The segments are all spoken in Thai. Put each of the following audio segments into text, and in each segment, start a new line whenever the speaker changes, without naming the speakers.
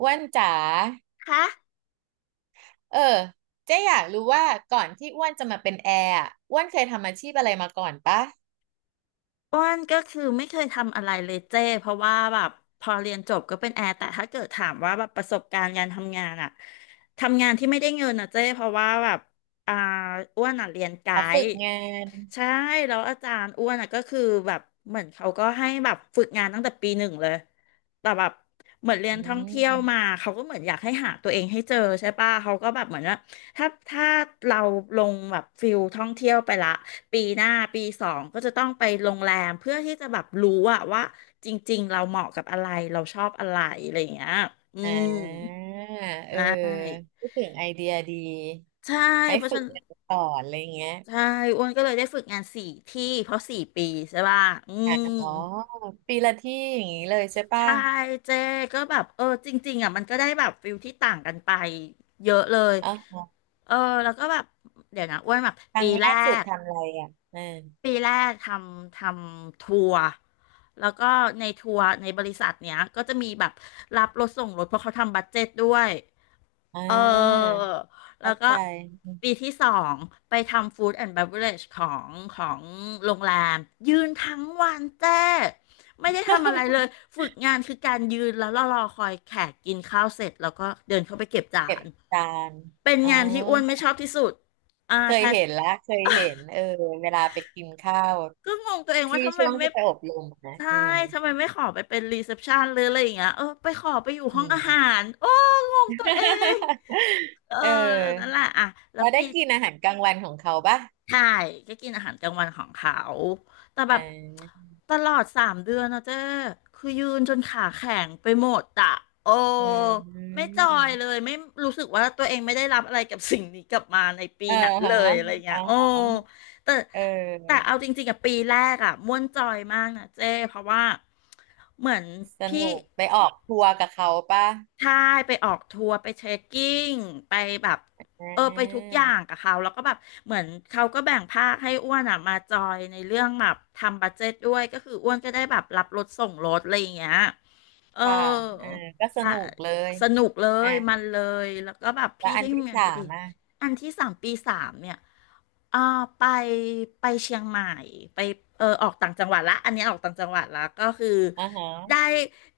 อ้วนจ๋า
คะ
เออเจ๊อยากรู้ว่าก่อนที่อ้วนจะมาเป็นแอร์อะอ้วนเคยทำอาชีพอะไรมาก่อนปะ
อ้วนก็คือไม่เคยทำอะไรเลยเจ้เพราะว่าแบบพอเรียนจบก็เป็นแอร์แต่ถ้าเกิดถามว่าแบบประสบการณ์การทำงานอะทำงานที่ไม่ได้เงินอะเจ้เพราะว่าแบบอ่าอ้วนอะเรียนไก
อ๋อฝึก
ด์
งาน
ใช่แล้วอาจารย์อ้วนอ่ะก็คือแบบเหมือนเขาก็ให้แบบฝึกงานตั้งแต่ปีหนึ่งเลยแต่แบบเหมือนเรีย
อื
นท่องเที่ยวมา
ม
เขาก็เหมือนอยากให้หาตัวเองให้เจอใช่ป่ะเขาก็แบบเหมือนว่าถ้าเราลงแบบฟิลท่องเที่ยวไปละปีหน้าปีสองก็จะต้องไปโรงแรมเพื่อที่จะแบบรู้อะว่าจริงๆเราเหมาะกับอะไรเราชอบอะไรอะไรอย่างเงี้ยอื
อ่
ม
าเออพูดถึงไอเดียดี
ใช่
ให้
เพราะฉะ
ฝึก
นัน
งานก่อนอะไรเงี้ย
ใช่อ้วนก็เลยได้ฝึกงานสี่ที่เพราะสี่ปีใช่ป่ะอื
อ่า
ม
อ๋อปีละที่อย่างนี้เลยใช่ปะ
ใช่เจก็แบบเออจริงๆอ่ะมันก็ได้แบบฟิลที่ต่างกันไปเยอะเลย
อ๋อ
เออแล้วก็แบบเดี๋ยวนะอ้วนแบบ
ครั้
ปี
งแร
แร
กสุด
ก
ทำอะไรอ่ะอืม
ปีแรกทำทัวร์แล้วก็ในทัวร์ในบริษัทเนี้ยก็จะมีแบบรับรถส่งรถเพราะเขาทำบัดเจ็ตด้วย
อ่
เออ
า
แล้
เข้า
วก็
ใจ
ปีที่สองไปทำฟู้ดแอนด์ v บ r a g เของของโรงแรมยืนทั้งวันเจ้ไม่ได้ทำอะไรเลย ฝึกงานคือการยืนแล้วรอคอยแขกกินข้าวเสร็จแล้วก็เดินเข้าไปเก็บจา
เก็บ
น
จาน
เป็น
อ๋อ
งานที่อ้วนไม่ชอบที่สุดอ่า
เค
แท
ย
น
เห็นละเคยเห็นเออเวลาไปกินข้าว
ก็งงตัวเองว่า
ที่
ทำไม
ช่วง
ไม่
ที่ไปอบรมนะ
ใช่
อืม
ทำไมไม่ขอไปเป็นรีเซพชันหรืออะไรอย่างเงี้ยเออไปขอไปอยู่
อื
ห้องอาหา
ม
รโอ้งงตัว เองเออ
เอ
นั่นแห
อ
ละอ่ะแล้ว
เราได้
ปี
กินอาหารกลางวันของเขาป่ะ
ใช่ก็กินอาหารกลางวันของเขาแต่แบ
อ่
บ
า
ตลอดสามเดือนนะเจ้คือยืนจนขาแข็งไปหมดอะโอ้
อื
ไม่
ม
จอยเลยไม่รู้สึกว่าตัวเองไม่ได้รับอะไรกับสิ่งนี้กลับมาในปี
เออ
นั้นเล
ฮะ
ยอะไรเงี้
อ่า
ยโอ้
ฮะ
แต่
เ
แต่
ออ
เอาจริงๆกับปีแรกอะม่วนจอยมากนะเจ้เพราะว่าเหมือน
ส
พี่
นุกไปออกทัวร์กับเขาป่ะ
ใช่ไปออกทัวร์ไปเทรคกิ้งไปแบบ
อ่
เออไปทุก
า
อย่างกับเขาแล้วก็แบบเหมือนเขาก็แบ่งภาคให้อ้วนอ่ะมาจอยในเรื่องแบบทำบัดเจ็ตด้วยก็คืออ้วนก็ได้แบบรับรถส่งรถอะไรอย่างเงี้ย เอ
ค่ะเออ
อ
ก็ส
สะ
นุกเลย
สนุกเล
อ่ะ
ยมันเลยแล้วก็แบบ
แล้ว
พี่
อัน
ที่
ที่
ทำงาน
สา
ก็
ม
ดี
อ่ะ
อันที่สามปีสามเนี่ยอ่าไปไปเชียงใหม่ไปเออออกต่างจังหวัดละอันนี้ออกต่างจังหวัดละก็คือ
อ่าฮะ
ได้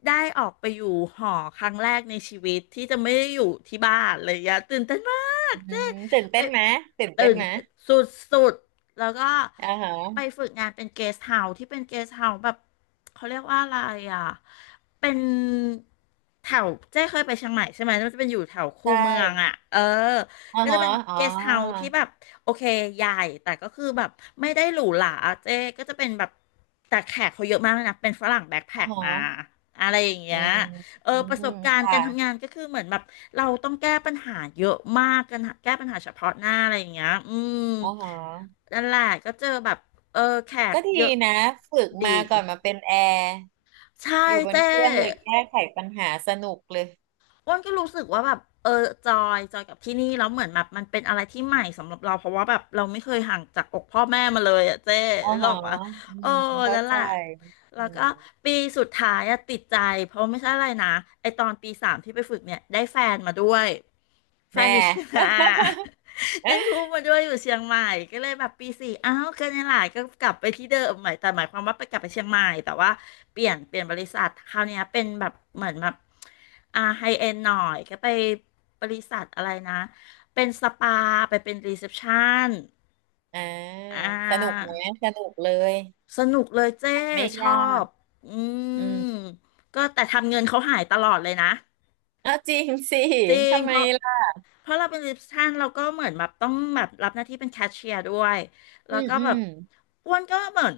ได้ออกไปอยู่หอครั้งแรกในชีวิตที่จะไม่ได้อยู่ที่บ้านเลยอยะตื่นเต้นมาก
อื
เจ๊
มตื่น
ไป
เต้นไหมตื่นเต้น
ตื่น
ไหม
สุดสุดแล้วก็
อ่าฮะ
ไปฝึกงานเป็นเกสต์เฮาส์ที่เป็นเกสต์เฮาส์แบบเขาเรียกว่าอะไรอ่ะเป็นแถวเจ๊เคยไปเชียงใหม่ใช่ไหมมันจะเป็นอยู่แถว
ใช
คูเมืองอ่ะ
่
เออ
อ๋อ
ก็จะ
ฮะ
เป็น
อ๋อ
เกสต์เฮาส์ที่แบบโอเคใหญ่แต่ก็คือแบบไม่ได้หรูหราเจ๊ก็จะเป็นแบบแต่แขกเขาเยอะมากเลยนะเป็นฝรั่งแบ็ค
อ๋
แพ็
อ
คมา
ฮะ
อะไรอย่าง
อื
เงี้ย
ม
เออ
อื
ประสบ
ม
การณ์
ค่ะ
การทำงานก็คือเหมือนแบบเราต้องแก้ปัญหาเยอะมากกันแก้ปัญหาเฉพาะหน้าอะไรอย่างเงี้ยอืม
อ๋อฮะ
นั่นแหละก็เจอแบบเออแขก
ก็ดี
เยอะ
นะฝึก
ดี
มาก่อนมาเป็นแอร์
ใช่
อยู่บน
เจ้
เครื่องเลยแก้ไขปัญหาสนุกเลย
อ้วนก็รู้สึกว่าแบบเออจอยกับที่นี่แล้วเหมือนแบบมันเป็นอะไรที่ใหม่สำหรับเราเพราะว่าแบบเราไม่เคยห่างจากอกพ่อแม่มาเลยอ่ะเจ๊
อ๋อ
นึกอ
ฮะ
อกว่า
อื
โอ้
มเข้า
นั่นแห
ใจ
ละแล้
อื
วก็
ม
ปีสุดท้ายอะติดใจเพราะไม่ใช่อะไรนะไอตอนปีสามที่ไปฝึกเนี่ยได้แฟนมาด้วยแฟ
แม่
นอยู่ เชียงรา ย ได้พูดมาด้วยอยู่เชียงใหม่ก็เลยแบบปีสี่อ้าวก็เนี่ยแหละก็กลับไปที่เดิมใหม่แต่หมายความว่าไปกลับไปเชียงใหม่แต่ว่าเปลี่ยนบริษัทคราวเนี้ยเป็นแบบเหมือนแบบอ่าไฮเอ็นหน่อยก็ไปบริษัทอะไรนะเป็นสปาไปเป็นรีเซพชัน
อ่า
อ่
สนุก
า
ไหมสนุกเลย
สนุกเลยเจ้
ไม่
ชอ
ยาก
บอื
อืม
มก็แต่ทำเงินเขาหายตลอดเลยนะ
เอ้าจริงสิ
จริง
ทำไม
เพราะ
ล่ะ
เพราะเราเป็นรีเซพชันเราก็เหมือนแบบต้องแบบรับหน้าที่เป็นแคชเชียร์ด้วยแล้
อื
ว
ม
ก็
อื
แบบ
ม
อ้วนก็เหมือน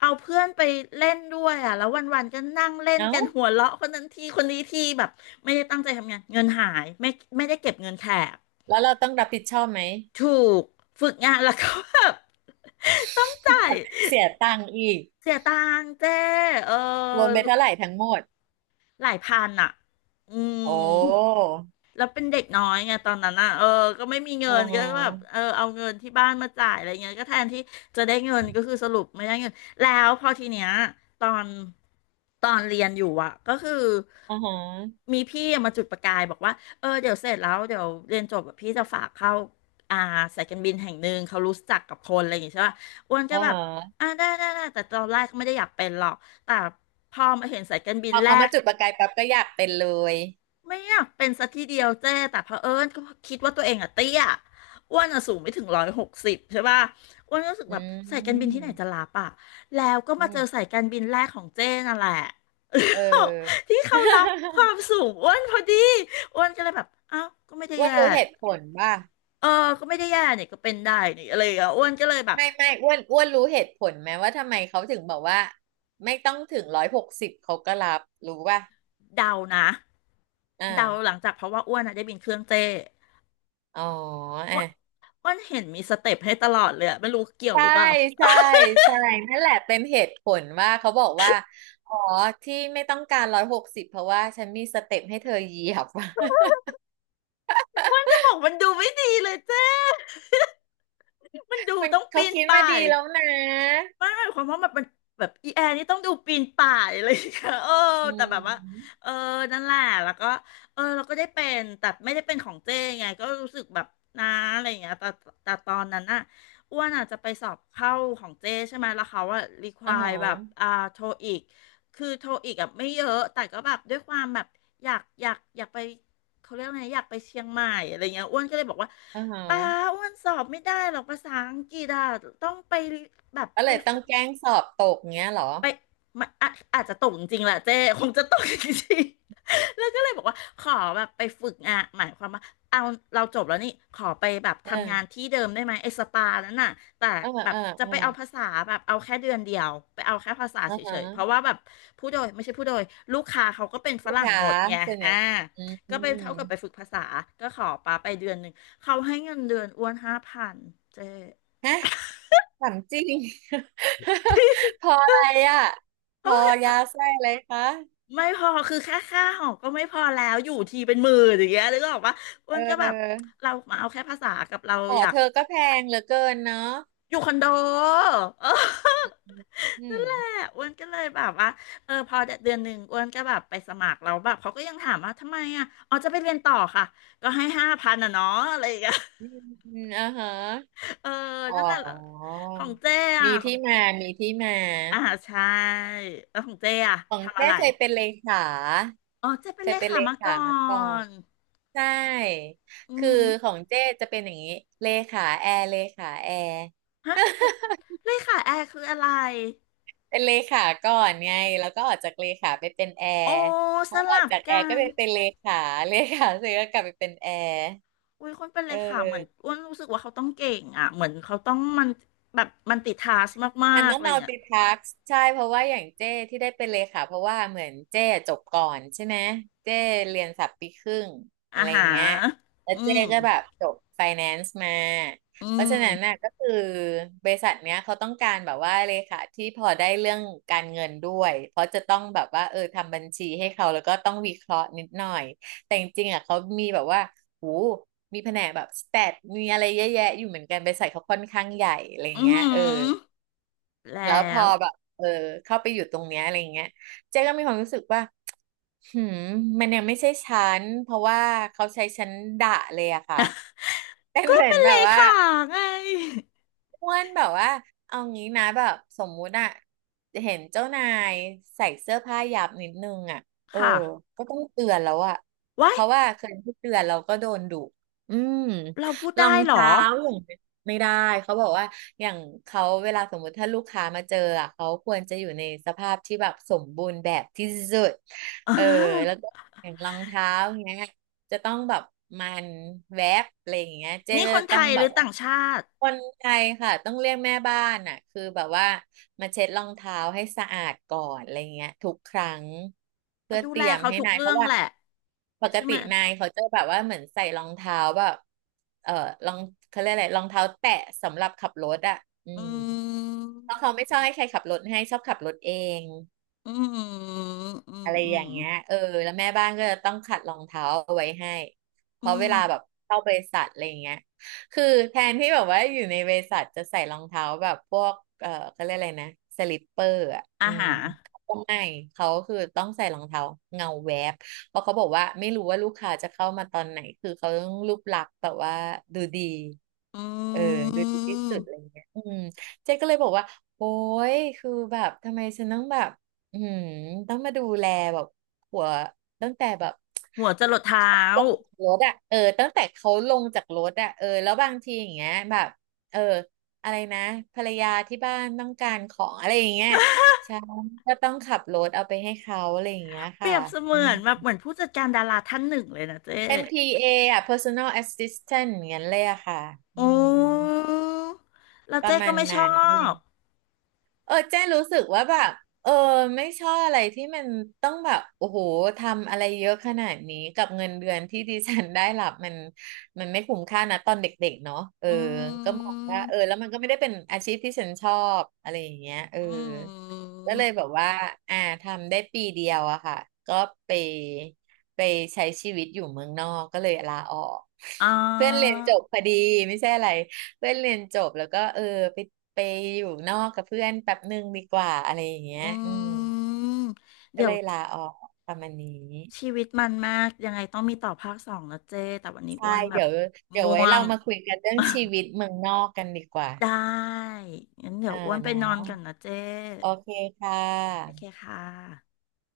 เอาเพื่อนไปเล่นด้วยอ่ะแล้ววันๆก็นั่งเล่น
เอ้า
กันหัวเราะคนนั้นทีคนนี้ทีแบบไม่ได้ตั้งใจทำงานเงินหายไม่ได้เก็บเงินแขก
แล้วเราต้องรับผิดชอบไหม
ถูกฝึกงานแล้วก็แบบ ต้องจ่าย
เสียตังค์อีก
เสียตังค์เจ้เอ
รวมไป
อ
เท่าไหร่ทั้งหมด
หลายพันอ่ะ อื
โอ้
มแล้วเป็นเด็กน้อยไงตอนนั้นอ่ะเออก็ไม่มีเงิ
อ๋
นก็แบบ
อ
เออเอาเงินที่บ้านมาจ่ายอะไรเงี้ยก็แทนที่จะได้เงินก็คือสรุปไม่ได้เงินแล้วพอทีเนี้ยตอนตอนเรียนอยู่อ่ะก็คือ
อ๋อฮะ
มีพี่มาจุดประกายบอกว่าเออเดี๋ยวเสร็จแล้วเดี๋ยวเรียนจบแบบพี่จะฝากเข้าอ่าสายการบินแห่งหนึ่งเขารู้จักกับคนอะไรอย่างงี้ใช่ป่ะอ้วน
อ๋
ก็
อ
แบบ
ฮะ
อ่าได้ได้ได้แต่ตอนแรกก็ไม่ได้อยากเป็นหรอกแต่พอมาเห็นสายการบิ
พ
น
อ
แร
เขามา
ก
จุดประกายปั๊บก็อยากเป็นเลย
ไม่อยากเป็นสักทีเดียวเจ้แต่เผอิญก็คิดว่าตัวเองอะเตี้ยอ้วนอะสูงไม่ถึง160ใช่ป่ะอ้วนก็รู้สึก
อื
แบบสายการบินที่
ม
ไหนจะรับอะแล้วก็
อื
มาเจอ
ม
สายการบินแรกของเจ้นั่นแหละ
เอ
ที่
อ
เขารับความ สูงอ้วนพอดีอ้วนก็เลยแบบอ้าวก็ไม่ได้
อ้วน
แย่
รู้เหตุผลว่า
เออก็ไม่ได้แย่เนี่ยก็เป็นได้นี่อะไรอย่างเงี้ยอ้วนก็เลยแบบ
ไม่อ้วนรู้เหตุผลไหมว่าทำไมเขาถึงบอกว่าไม่ต้องถึงร้อยหกสิบเขาก็รับรู้ป่ะ
เดานะ
อ่
เดาหลั
า
งจากเพราะว่าอ้วนอะได้บินเครื่องเจ้
อ๋อ
อ้
อ่ะ
วนอ้วนเห็นมีสเต็ปให้ตลอดเลยอะไม่รู้เกี่ยว
ใช่
หรือเปล่า
ใช่ใช่นั่นแหละเป็นเหตุผลว่าเขาบอกว่าอ๋อที่ไม่ต้องการร้อยหกสิบเพราะว่าฉันมีสเต็ปให้เธอเหยียบ
มันจะบอกมันดูไม่ดีเลยเจ้ มันดู
มัน
ต้อง
เขา
ปีน
คิดมา
ป่าย
ดีแล้วนะ
มันหมายความว่ามันเป็นแบบอีแอร์นี่ต้องดูปีนป่ายเลยค่ะเออ
อื
แต่แบบว่า
ม
เออนั่นแหละแล้วก็เออเราก็ได้เป็นแต่ไม่ได้เป็นของเจ้ไงก็รู้สึกแบบนะอะไรอย่างเงี้ยแต่ตอนนั้นน่ะอ้วนอาจจะไปสอบเข้าของเจ้ใช่ไหมแล้วเขาอะรีค
อ่า
วา
ฮ
ยแบบ
ะ
อ่าโทอีกคือโทอีกอะไม่เยอะแต่ก็แบบด้วยความแบบอยากอยากอยากไป เขาเรียกไงอยากไปเชียงใหม่อะไรเงี้ยอ้วนก็เลยบอกว่า
อ่าฮ
ป้า
ะ
อ้วนสอบไม่ได้หรอกภาษาอังกฤษอะต้องไปแบบ
ก็
ไป
เลยต้อ
ฝึ
ง
ก
แกล้งสอบตกเงี้ยเหรอ
ไปไม่อะอาจจะตกจริงๆแหละเจ้คงจะตกจริงๆ แล้วก็เลยบอกว่าขอแบบไปฝึกงานหมายความว่าเอาเราจบแล้วนี่ขอไปแบบ
เอ
ทำงาน
อ
ที่เดิมได้ไหมไอ้สปานั้นน่ะแต่
เออ
แบ
เอ
บ
อ
จะ
เออ
ไปเอาภาษาแบบเอาแค่เดือนเดียวไปเอาแค่ภาษา
อ่า
เฉ
ฮ
ยๆ
ะ
เพราะว่าแบบผู้โดยไม่ใช่ผู้โดยลูกค้าเขาก็เป็นฝ
ลูก
รั่ง
ค้า
หมดไง
ส่วนให
อ่า
ญ่อื
ก็ไปเท่ากับไป
ม
ฝึกภาษาก็ขอปาไปเดือนหนึ่งเขาให้เงินเดือนอ้วนห้าพันเจ
ฮะถามจริง พออะไรอ่ะพอยา
้
ไส้อะไรคะ
ไม่พอคือแค่ค่าหอก็ไม่พอแล้วอยู่ทีเป็นหมื่นอย่างเงี้ยแล้อก็บอกว่าอ้
เ
วนก็แบบ
ออ
เรามาเอาแค่ภาษากับเรา
อ๋อ
อยาก
เธอก็แพงเหลือเกินเนาะ
อยู่คอนโดเออ
อื
นั่
ม
นแหละอ้วนก็เลยแบบว่าเออพอเดือนหนึ่งอ้วนก็แบบไปสมัครแล้วแบบเขาก็ยังถามว่าทำไมอ่ะอ๋อจะไปเรียนต่อค่ะก็ให้ห้าพันอ่ะเนาะอะไรอย่างเงี้ย
อืมอืมอ่าฮะ
เออ
อ๋อ
นั่นแหละของเจ๊อ่ะ
มี
ของ
ที่
เจ๊
มา มีที่มา
อ่าใช่แล้วของเจ๊อ่ะ
ของ
ทำอะ
แท้
ไร
เคยเป็นเลขา
อ๋อเจ๊เป็
เค
นเล
ยเป็น
ขา
เล
มา
ขา
ก่อ
มาก่อน
น
ใช่
อื
คือ
ม
ของเจ้จะเป็นอย่างนี้เลขาแอร์เลขาแอร์
ฮะเลเลขาแอร์คืออะไร
เป็นเลขาก่อนไงแล้วก็ออกจากเลขาไปเป็นแอ
โอ้
ร์พ
ส
อออก
ลับ
จากแอ
กั
ร์ก็
น
ไปเป็นเลขาเลขาเสร็จก็กลับไปเป็นแอร์
อุ้ยคนเป็นเล
เอ
ขาเหมือน
อ
อ้วนรู้สึกว่าเขาต้องเก่งอ่ะเหมือนเขาต้องมันแบบมันติดทาสมา
มัน
กๆ
ต้อ
อะ
ง
ไรอย่างเงี้ย
multitask ใช่เพราะว่าอย่างเจ้ที่ได้เป็นเลขาเพราะว่าเหมือนเจ้จบก่อนใช่ไหมเจ้เรียนสับปีครึ่งอะ
อา
ไรอ
หา
ย่างเงี้ย
ร
แล้ว
อื
เจ้
ม
ก็แบบจบ finance มา
อื
เพราะ
ม
ฉะนั้นน่ะก็คือบริษัทเนี้ยเขาต้องการแบบว่าเลขาที่พอได้เรื่องการเงินด้วยเพราะจะต้องแบบว่าเออทำบัญชีให้เขาแล้วก็ต้องวิเคราะห์นิดหน่อยแต่จริงๆอ่ะเขามีแบบว่าหูมีแผนกแบบสแตทมีอะไรเยอะแยะอยู่เหมือนกันบริษัทเขาค่อนข้างใหญ่อะไรอย่า
อื
งเงี้ยเออ
มแล้
แล้วพอ
ว
แบบเออเข้าไปอยู่ตรงเนี้ยอะไรอย่างเงี้ยเจ๊ก็มีความรู้สึกว่า หืมมันยังไม่ใช่ฉันเพราะว่าเขาใช้ฉันด่าเลยอะค่ะ เป็น
ก็
เหมือ
เป็
น
น
แบ
เล
บว่า
ขาไง
อ้วนแบบว่าเอางี้นะแบบสมมุติอะเห็นเจ้านายใส่เสื้อผ้าหยาบนิดนึงอะเออ
ค่ะ
ก็ต้องเตือนแล้วอะ
ไว้า
เพ
ย
ราะว่าเคยที่เตือนเราก็โดนดุอืม
เราพูด
รอ
ได้
ง
เหรอ
เท้าอย่างเงี้ยไม่ได้เขาบอกว่าอย่างเขาเวลาสมมุติถ้าลูกค้ามาเจออะเขาควรจะอยู่ในสภาพที่แบบสมบูรณ์แบบที่สุด
อ่า
เออแล้วก็ อย่างรองเท้าอย่างเงี้ย จะต้องแบบมันแวบอะไรอย่างเงี้ยเจ๊
นี่
ก็
คน
จะ
ไท
ต้อง
ยห
แบ
รื
บ
อ
ว่า
ต่างชาติ
คนไทยค่ะต้องเรียกแม่บ้านอ่ะคือแบบว่ามาเช็ดรองเท้าให้สะอาดก่อนอะไรเงี้ยทุกครั้งเพื่อ
ดู
เต
แล
รียม
เขา
ให้
ทุก
นายเพ
เรื่อ
ราะ
ง
ว่า
แหละ
ปก
ใช่
ติ
ไหม
นายเขาจะแบบว่าเหมือนใส่รองเท้าแบบเออรองเขาเรียกอะไรรองเท้าแตะสำหรับขับรถอ่ะอืม
อื
เพราะเขาไม่
ม
ชอบให้ใครขับรถให้ชอบขับรถเอง
อืมอืม
อะไร
อื
อ
ม
ย่างเงี้ยเออแล้วแม่บ้านก็จะต้องขัดรองเท้าเอาไว้ให้เพ
อื
ราะเว
ม
ลาแบบเข้าบริษัทอะไรอย่างเงี้ยคือแทนที่แบบว่าอยู่ในบริษัทจะใส่รองเท้าแบบพวกเออเขาเรียกอะไรนะสลิปเปอร์อ่ะ
อา
อืม
หาร
เขาก็ไม่เขาคือต้องใส่รองเท้าเงาแวบเพราะเขาบอกว่าไม่รู้ว่าลูกค้าจะเข้ามาตอนไหนคือเขาต้องรูปลักษณ์แบบว่าดูดี
อื
เออดูดีที่สุดอะไร
ม
เงี้ยอืมเจ๊ก็เลยบอกว่าโอ้ยคือแบบทำไมฉันต้องแบบ อืมต้องมาดูแลแบบหัวตั้งแต่แบบ
หัวจรดเท้า
ลงจากรถอ่ะเออตั้งแต่เขาลงจากรถอ่ะเออแล้วบางทีอย่างเงี้ยแบบเอออะไรนะภรรยาที่บ้านต้องการของอะไรอย่างเงี้ยใช่ก็ต้องขับรถเอาไปให้เขาอะไรอย่างเงี้ย
เปรี
ค่ะ
ยบเส
อื
มือ
ม
นแบบเหมือนผู้จัดการดาราท่านหนึ่งเลยนะเจ๊
NPA อนพีเออ่ะ Personal Assistant อย่างเงี้ยเลยอะค่ะอื
โอ้
ม
แล้ว
ประ
เจ๊
มา
ก็
ณ
ไม่ช
นั้
อ
น
บ
เออเจ้รู้สึกว่าแบบเออไม่ชอบอะไรที่มันต้องแบบโอ้โหทำอะไรเยอะขนาดนี้กับเงินเดือนที่ดิฉันได้รับมันไม่คุ้มค่านะตอนเด็กๆเนาะเออ
อื
ก็มอง
ม
ว่าเออแล้วมันก็ไม่ได้เป็นอาชีพที่ฉันชอบอะไรอย่างเงี้ยเออ
อืม
ก็เลยแบบว่าอ่าทำได้ปีเดียวอะค่ะก็ไปไปใช้ชีวิตอยู่เมืองนอกก็เลยลาออก
อ่
เพื่อนเรีย
า
นจบพอดีไม่ใช่อะไร เพื่อนเรียนจบแล้วก็เออไปไปอยู่นอกกับเพื่อนแป๊บหนึ่งดีกว่าอะไรอย่างเงี้ย
อื
อืม
ม
ก็
เดี๋ย
เล
ว
ยลาออกประมาณนี้
ชีวิตมันมากยังไงต้องมีต่อภาคสองนะเจ๊แต่วันนี้
ใช่
อ้วนแบบ
เดี๋ยวเดี๋ยว
ง่
ไว้
ว
เรา
ง
มาคุยกันเรื่องชีวิตเมืองนอกกันดีกว่า
ได้งั้นเดี๋
เอ
ย
อ
วอ้วนไป
เนา
นอนก่อน
ะ
นะเจ๊
โอเคค่
โอเค
ะ
ค่ะ